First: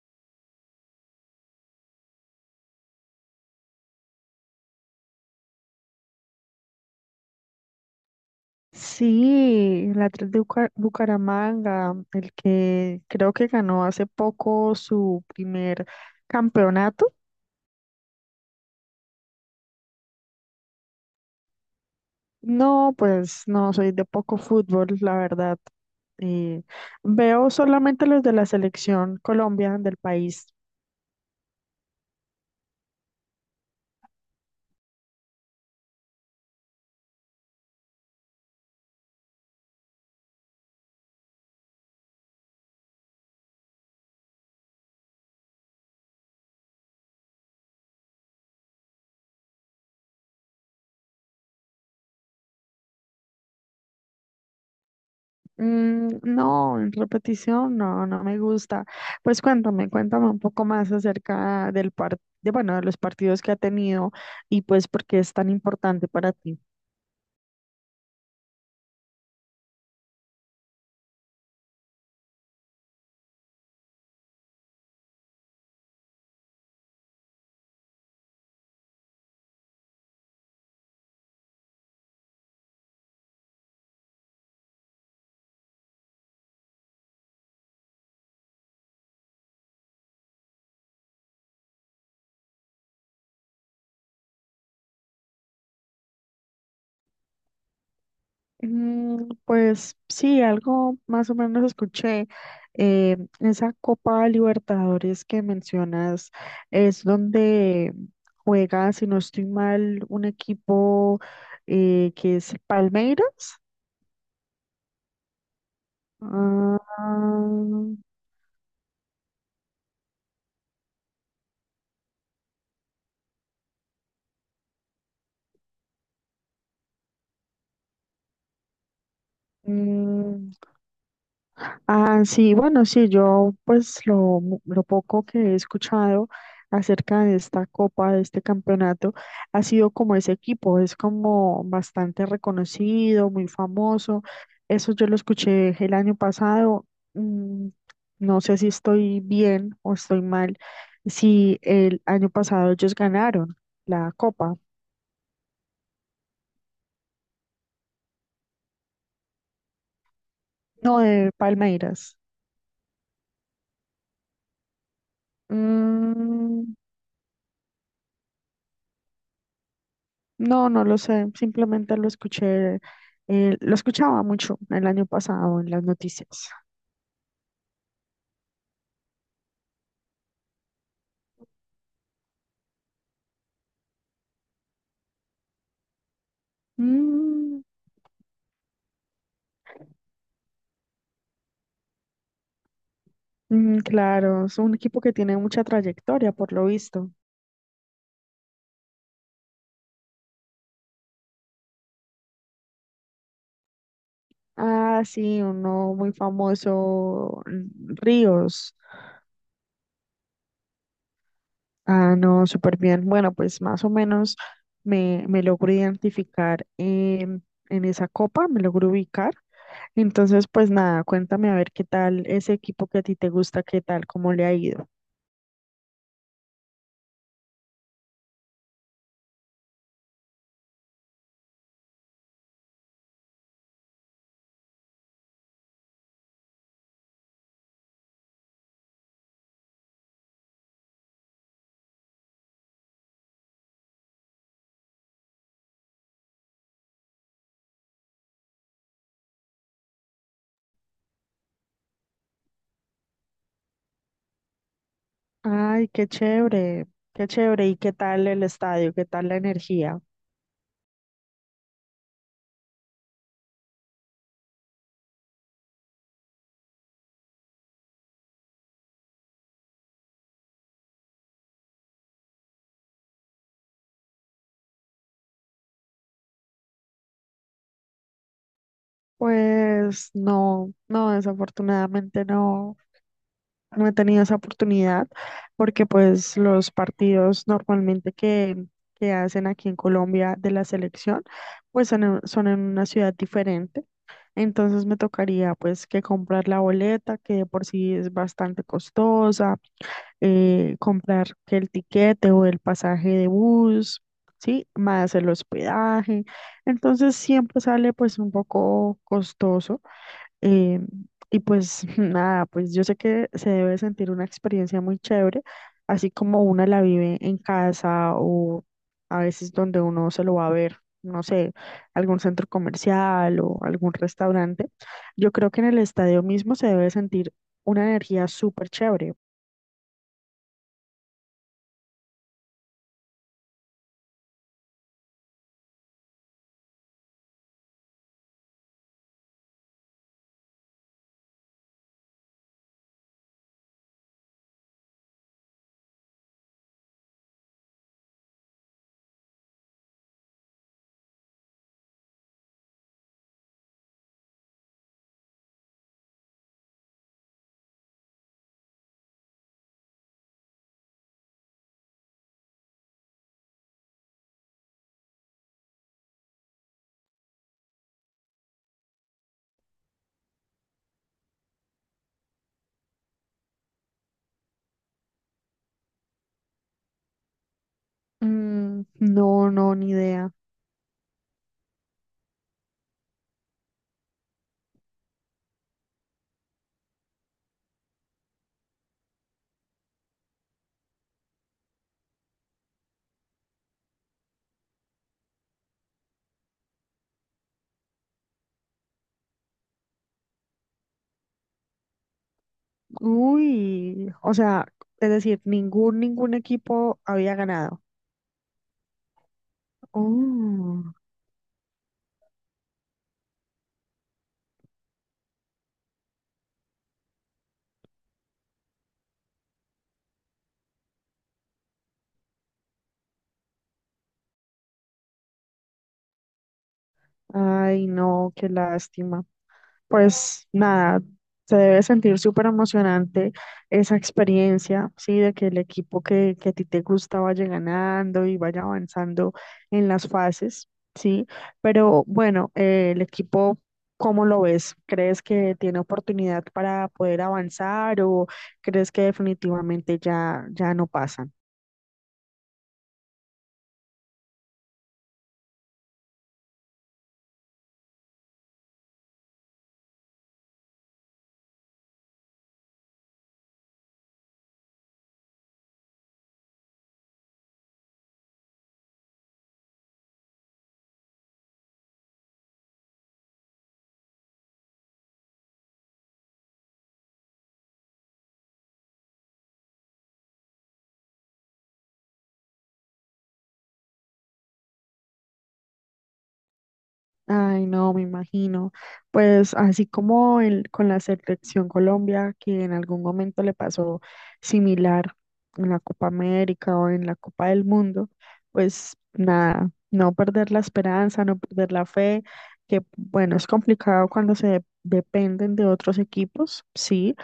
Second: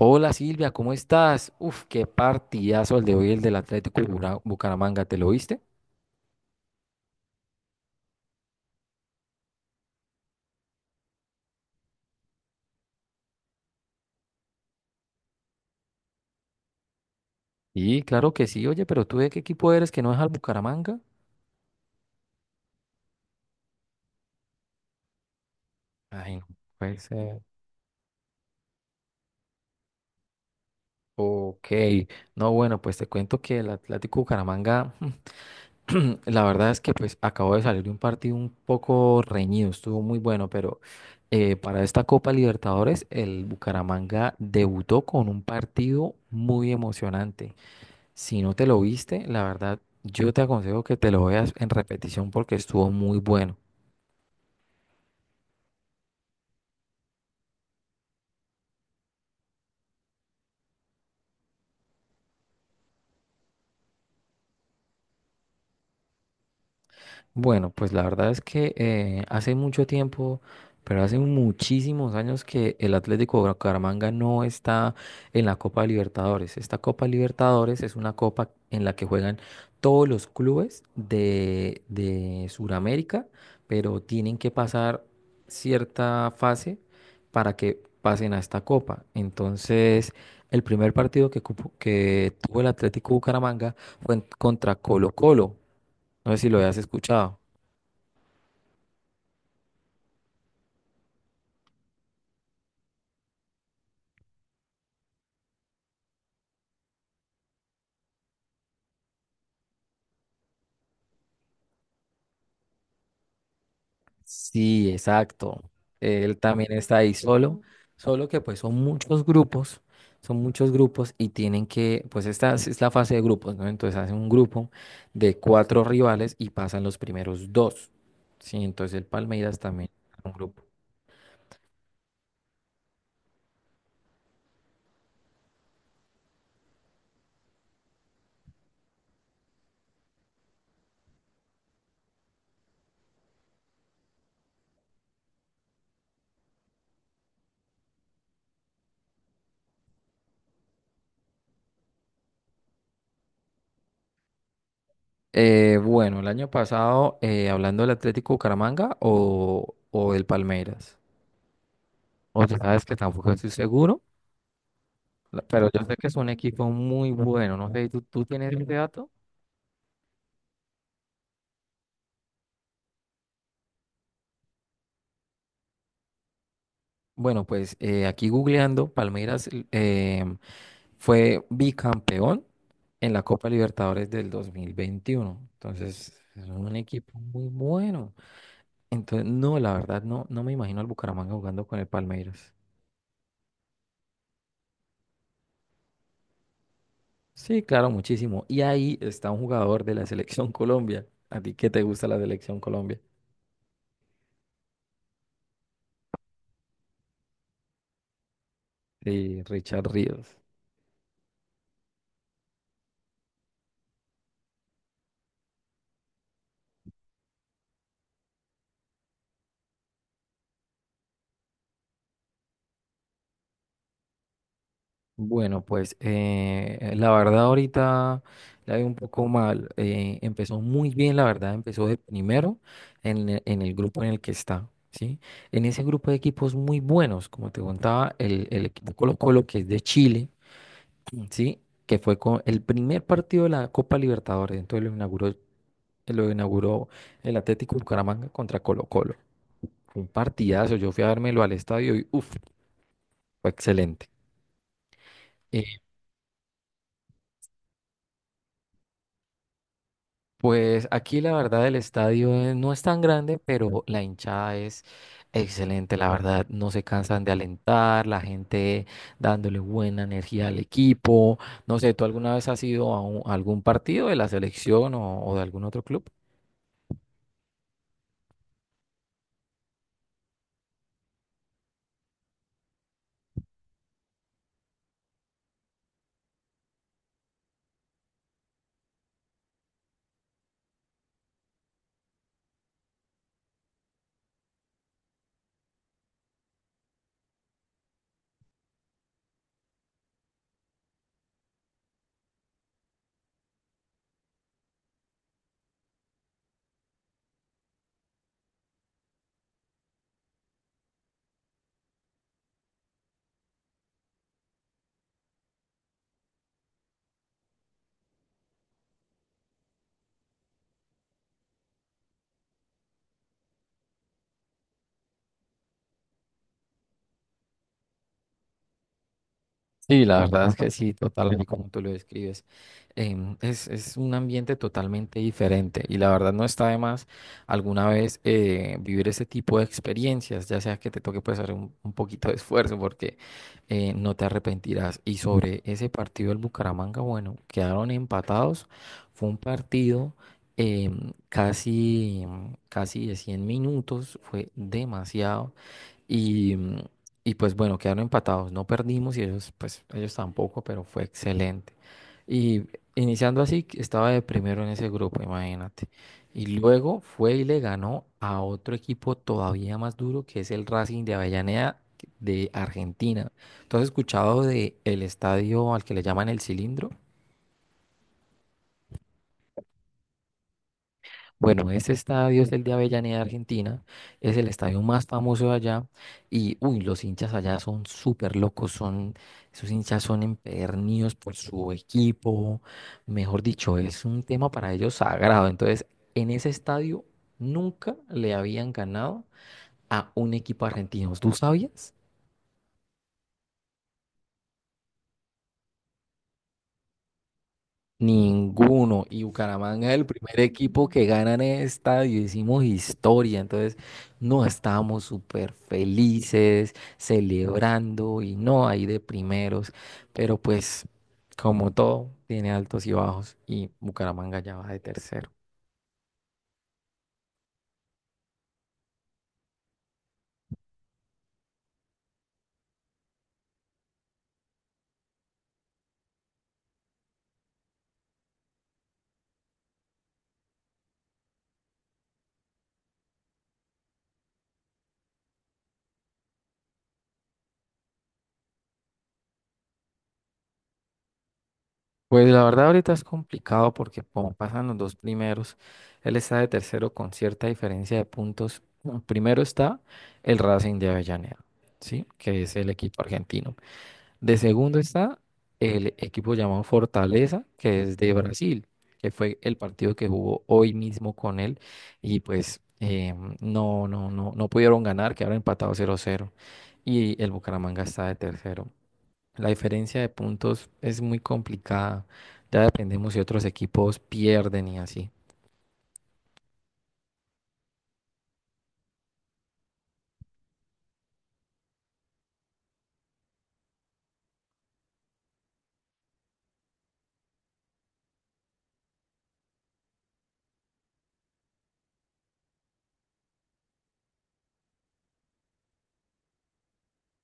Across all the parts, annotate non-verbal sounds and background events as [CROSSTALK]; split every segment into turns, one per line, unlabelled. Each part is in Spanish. Hola Silvia, ¿cómo estás? Uf, qué partidazo el de hoy, el del Atlético de Bucaramanga, ¿te lo viste?
Sí, la 3 de Bucaramanga, el que creo que ganó hace poco su primer campeonato.
Sí, claro que sí, oye, pero ¿tú de qué equipo eres que no es al Bucaramanga?
No, pues no, soy de poco fútbol, la verdad.
Ay, no
Eh,
puede ser.
Veo solamente los de la selección Colombia del país.
Ok, no, bueno, pues te cuento que el Atlético Bucaramanga, [CLEARS THROAT] la verdad es que pues acabó de salir de un partido un poco reñido, estuvo muy bueno, pero para esta Copa Libertadores el Bucaramanga debutó con un partido muy emocionante. Si no te lo viste, la verdad, yo te aconsejo que te lo veas en repetición porque estuvo muy bueno.
No, en repetición, no, no me gusta. Pues cuéntame, cuéntame un poco más acerca del par de, bueno, de los partidos que ha tenido y pues por qué es tan importante para ti.
Bueno, pues la verdad es que hace mucho tiempo, pero hace muchísimos años que el Atlético Bucaramanga no está en la Copa Libertadores. Esta Copa Libertadores es una copa en la que juegan todos los clubes de Sudamérica, pero tienen que pasar cierta fase para que pasen a esta copa. Entonces, el primer partido que tuvo el Atlético Bucaramanga fue contra Colo Colo. No sé si lo hayas escuchado.
Mm, pues sí, algo más o menos escuché. Esa Copa Libertadores que mencionas es donde juega, si no estoy mal, un equipo que es Palmeiras.
Sí, exacto. Él también está
Ah,
ahí solo, solo que pues son muchos grupos, y tienen que, pues esta es la fase de grupos, ¿no? Entonces hacen un grupo de cuatro rivales y pasan los primeros dos. Sí, entonces el Palmeiras también es un
mm,
grupo.
ah, sí, bueno, sí, yo pues lo, lo poco que he escuchado acerca de esta copa, de este campeonato, ha sido como ese equipo, es como bastante reconocido, muy famoso. Eso yo lo escuché el año pasado. Mm, no sé si estoy bien o estoy mal, si el año pasado ellos ganaron la copa,
Bueno, el año pasado, hablando del Atlético Bucaramanga o del Palmeiras,
no de Palmeiras.
o sea, sabes que tampoco estoy seguro, pero yo sé que es un equipo
Mm,
muy bueno, no sé, ¿tú tienes ese dato?
no, no lo sé, simplemente lo escuché, lo escuchaba mucho el año pasado en las noticias.
Bueno, pues aquí googleando, Palmeiras fue bicampeón en la Copa Libertadores del 2021. Entonces, es un equipo muy
Mm,
bueno. Entonces, no, la verdad, no, no me imagino al Bucaramanga jugando con el Palmeiras.
mm, claro, es un equipo que tiene mucha trayectoria, por lo visto.
Sí, claro, muchísimo. Y ahí está un jugador de la [LAUGHS] Selección Colombia. ¿A ti qué te gusta la Selección Colombia?
Ah, sí, uno muy famoso, mm, Ríos.
Sí, Richard Ríos.
Ah, no, súper bien. Bueno, pues más o menos me, me logro identificar em, en esa copa, me logro ubicar. Entonces, pues nada, cuéntame a ver qué tal ese equipo que a ti te gusta, qué tal, cómo le ha ido.
Bueno, pues la verdad ahorita la veo un poco mal. Empezó muy bien, la verdad, empezó de primero en el grupo en el que está, ¿sí? En ese grupo de equipos muy buenos, como te contaba, el equipo Colo-Colo, que es de Chile, ¿sí? Que fue con el primer partido de la Copa Libertadores, entonces lo inauguró el Atlético Bucaramanga contra Colo-Colo. Fue un partidazo, yo fui a dármelo al estadio y uff, fue excelente. Eh,
Ay, qué chévere, qué chévere. ¿Y qué tal el estadio? ¿Qué tal la energía?
Pues aquí la verdad el estadio no es tan grande, pero la hinchada es excelente, la verdad no se cansan de alentar, la gente dándole buena energía al equipo. No sé, ¿tú alguna vez has ido a algún partido de la selección o de algún otro club?
Pues no, no, desafortunadamente no, no he tenido esa oportunidad porque pues los partidos normalmente que hacen aquí en Colombia de la selección pues son en, son en una ciudad diferente. Entonces me tocaría pues que comprar la boleta que de por sí es bastante costosa, comprar que el tiquete o el pasaje de bus, ¿sí? Más el hospedaje. Entonces siempre sale pues un poco costoso. eh, y pues [LAUGHS] nada, pues yo sé que se debe sentir una experiencia muy chévere, así como una la vive en casa o a veces donde uno se lo va a ver. No sé, algún centro comercial o algún restaurante, yo creo que en el estadio mismo se debe sentir una energía súper chévere.
Sí, la verdad es que sí, totalmente como tú lo describes. Es un ambiente totalmente diferente y la verdad no está de más alguna vez vivir ese tipo de experiencias, ya sea que te toque pues hacer un poquito de esfuerzo porque no te arrepentirás. Y sobre ese partido del Bucaramanga, bueno, quedaron empatados. Fue un partido casi, casi de 100 minutos, fue demasiado. Y, mm, y pues bueno, quedaron empatados, no perdimos y ellos, pues ellos tampoco, pero fue excelente. Y iniciando así, que estaba de primero en ese grupo, imagínate. Y luego fue y le ganó a otro equipo todavía más duro, que es el Racing de Avellaneda de Argentina. ¿Tú has escuchado de el estadio al que le llaman el Cilindro?
Mm, no, no, ni idea.
Bueno, ese estadio es el de Avellaneda, Argentina, es el estadio más famoso de allá y, uy, los hinchas allá son súper locos, son, esos hinchas son empedernidos por su equipo, mejor dicho, es un tema para ellos sagrado. Entonces, en ese estadio nunca le habían ganado a un equipo argentino. ¿Tú sabías?
Uy, o sea, es decir, ningún, ningún equipo había ganado.
Ninguno. Y Bucaramanga es el primer equipo
Oh,
que gana en el estadio. Hicimos historia. Entonces, no estábamos súper felices, celebrando y no ahí de primeros. Pero pues, como todo, tiene altos y bajos. Y Bucaramanga ya va de tercero.
ay, no, qué lástima. Pues nada, se debe sentir súper emocionante esa experiencia, ¿sí? De que el equipo que a ti te gusta vaya ganando y vaya avanzando en las fases, ¿sí? Pero bueno, el equipo, ¿cómo lo ves? ¿Crees que tiene oportunidad para poder avanzar o crees que definitivamente ya, ya no pasan?
Pues la verdad ahorita es complicado porque como pasan los dos primeros, él está de tercero con cierta diferencia de puntos. Primero está el Racing de Avellaneda, ¿sí? Que es el equipo argentino. De segundo está el equipo llamado Fortaleza, que es de Brasil, que fue el partido que jugó hoy mismo con él y pues no, no, no, no pudieron ganar, quedaron empatados 0-0 y el Bucaramanga está de tercero. La diferencia de puntos es muy complicada, ya dependemos si otros equipos pierden y así.
Ay, no, me imagino. Pues así como el, con la selección Colombia, que en algún momento le pasó similar en la Copa América o en la Copa del Mundo, pues nada, no perder la esperanza, no perder la fe, que bueno, es complicado cuando se dependen de otros equipos, sí,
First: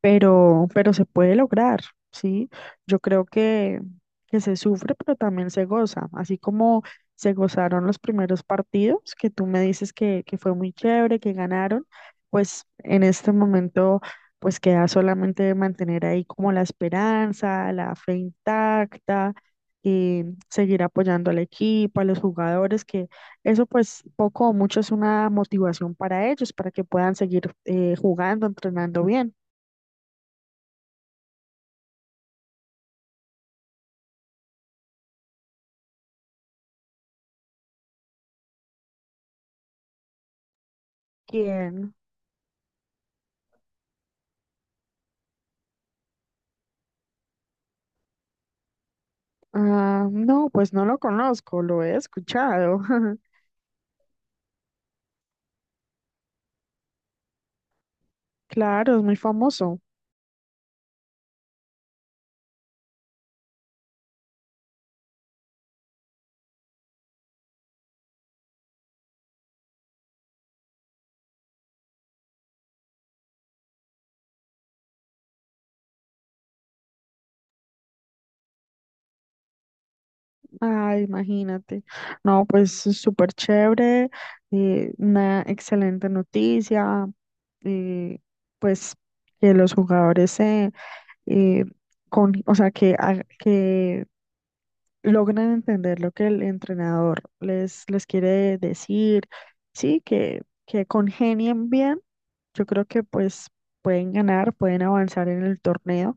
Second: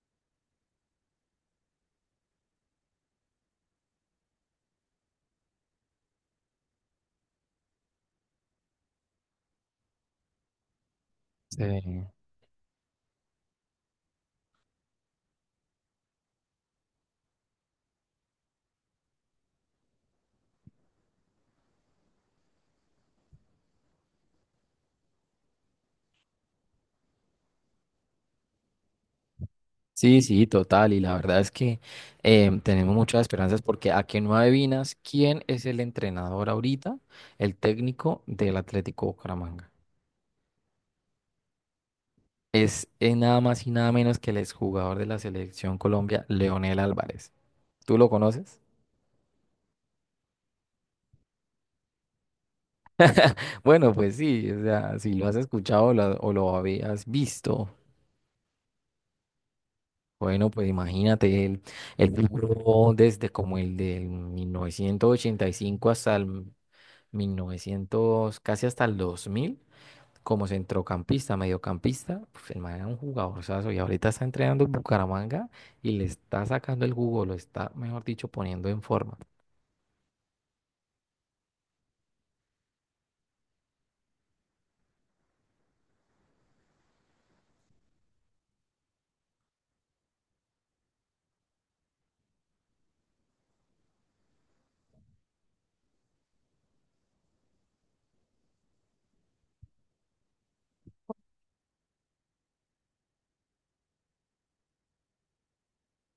pero se puede lograr, ¿sí? Yo creo que se sufre, pero también se goza, así como se gozaron los primeros partidos, que tú me dices que fue muy chévere, que ganaron,
Sí.
pues en este momento, pues queda solamente mantener ahí como la esperanza, la fe intacta. Y seguir apoyando al equipo, a los jugadores, que eso pues poco o mucho es una motivación para ellos, para que puedan seguir jugando, entrenando bien.
Sí, sí, total. Y la verdad es que tenemos muchas esperanzas porque a que no adivinas quién es el entrenador ahorita, el técnico del Atlético Bucaramanga.
¿Quién?
Es nada más y nada menos que el exjugador de la selección Colombia, Leonel Álvarez. ¿Tú lo conoces?
Ah, no, pues no lo conozco, lo he escuchado. [LAUGHS]
Bueno, pues sí, o sea, si lo has escuchado o o lo habías visto.
Claro, es muy famoso.
Bueno, pues imagínate, él vivió desde como el del 1985 hasta el 1900 casi hasta el 2000. Como centrocampista, mediocampista, pues el man era un jugadorzazo y ahorita está entrenando en Bucaramanga y le está sacando el jugo, lo está, mejor dicho, poniendo en forma.
Ah, imagínate. No, pues es súper chévere, una excelente noticia, eh, pues que los jugadores se, eh, con, o sea, que, que logren entender lo que el entrenador les, les quiere decir, sí, que congenien bien. Yo creo que pues pueden ganar, pueden avanzar en el torneo.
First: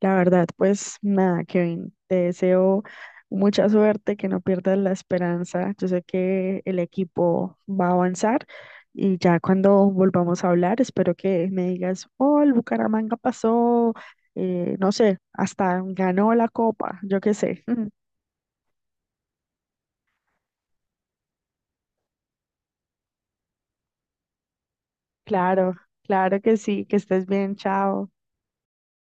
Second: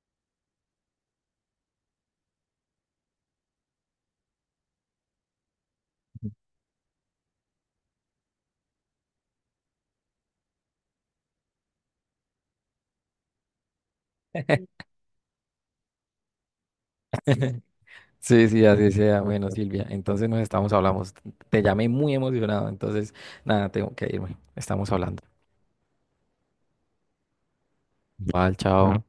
La verdad, pues nada, Kevin, te deseo mucha suerte, que no pierdas la esperanza. Yo sé que el equipo va a avanzar y ya cuando volvamos a hablar, espero que me digas, oh, el Bucaramanga pasó, no sé, hasta ganó la copa, yo qué sé. [LAUGHS]
Sí, sí, así sea. Bueno, Silvia, entonces nos estamos hablando. Te llamé muy emocionado, entonces nada, tengo que irme. Estamos hablando.
Claro, claro que sí, que estés bien, chao.
Vale, chao.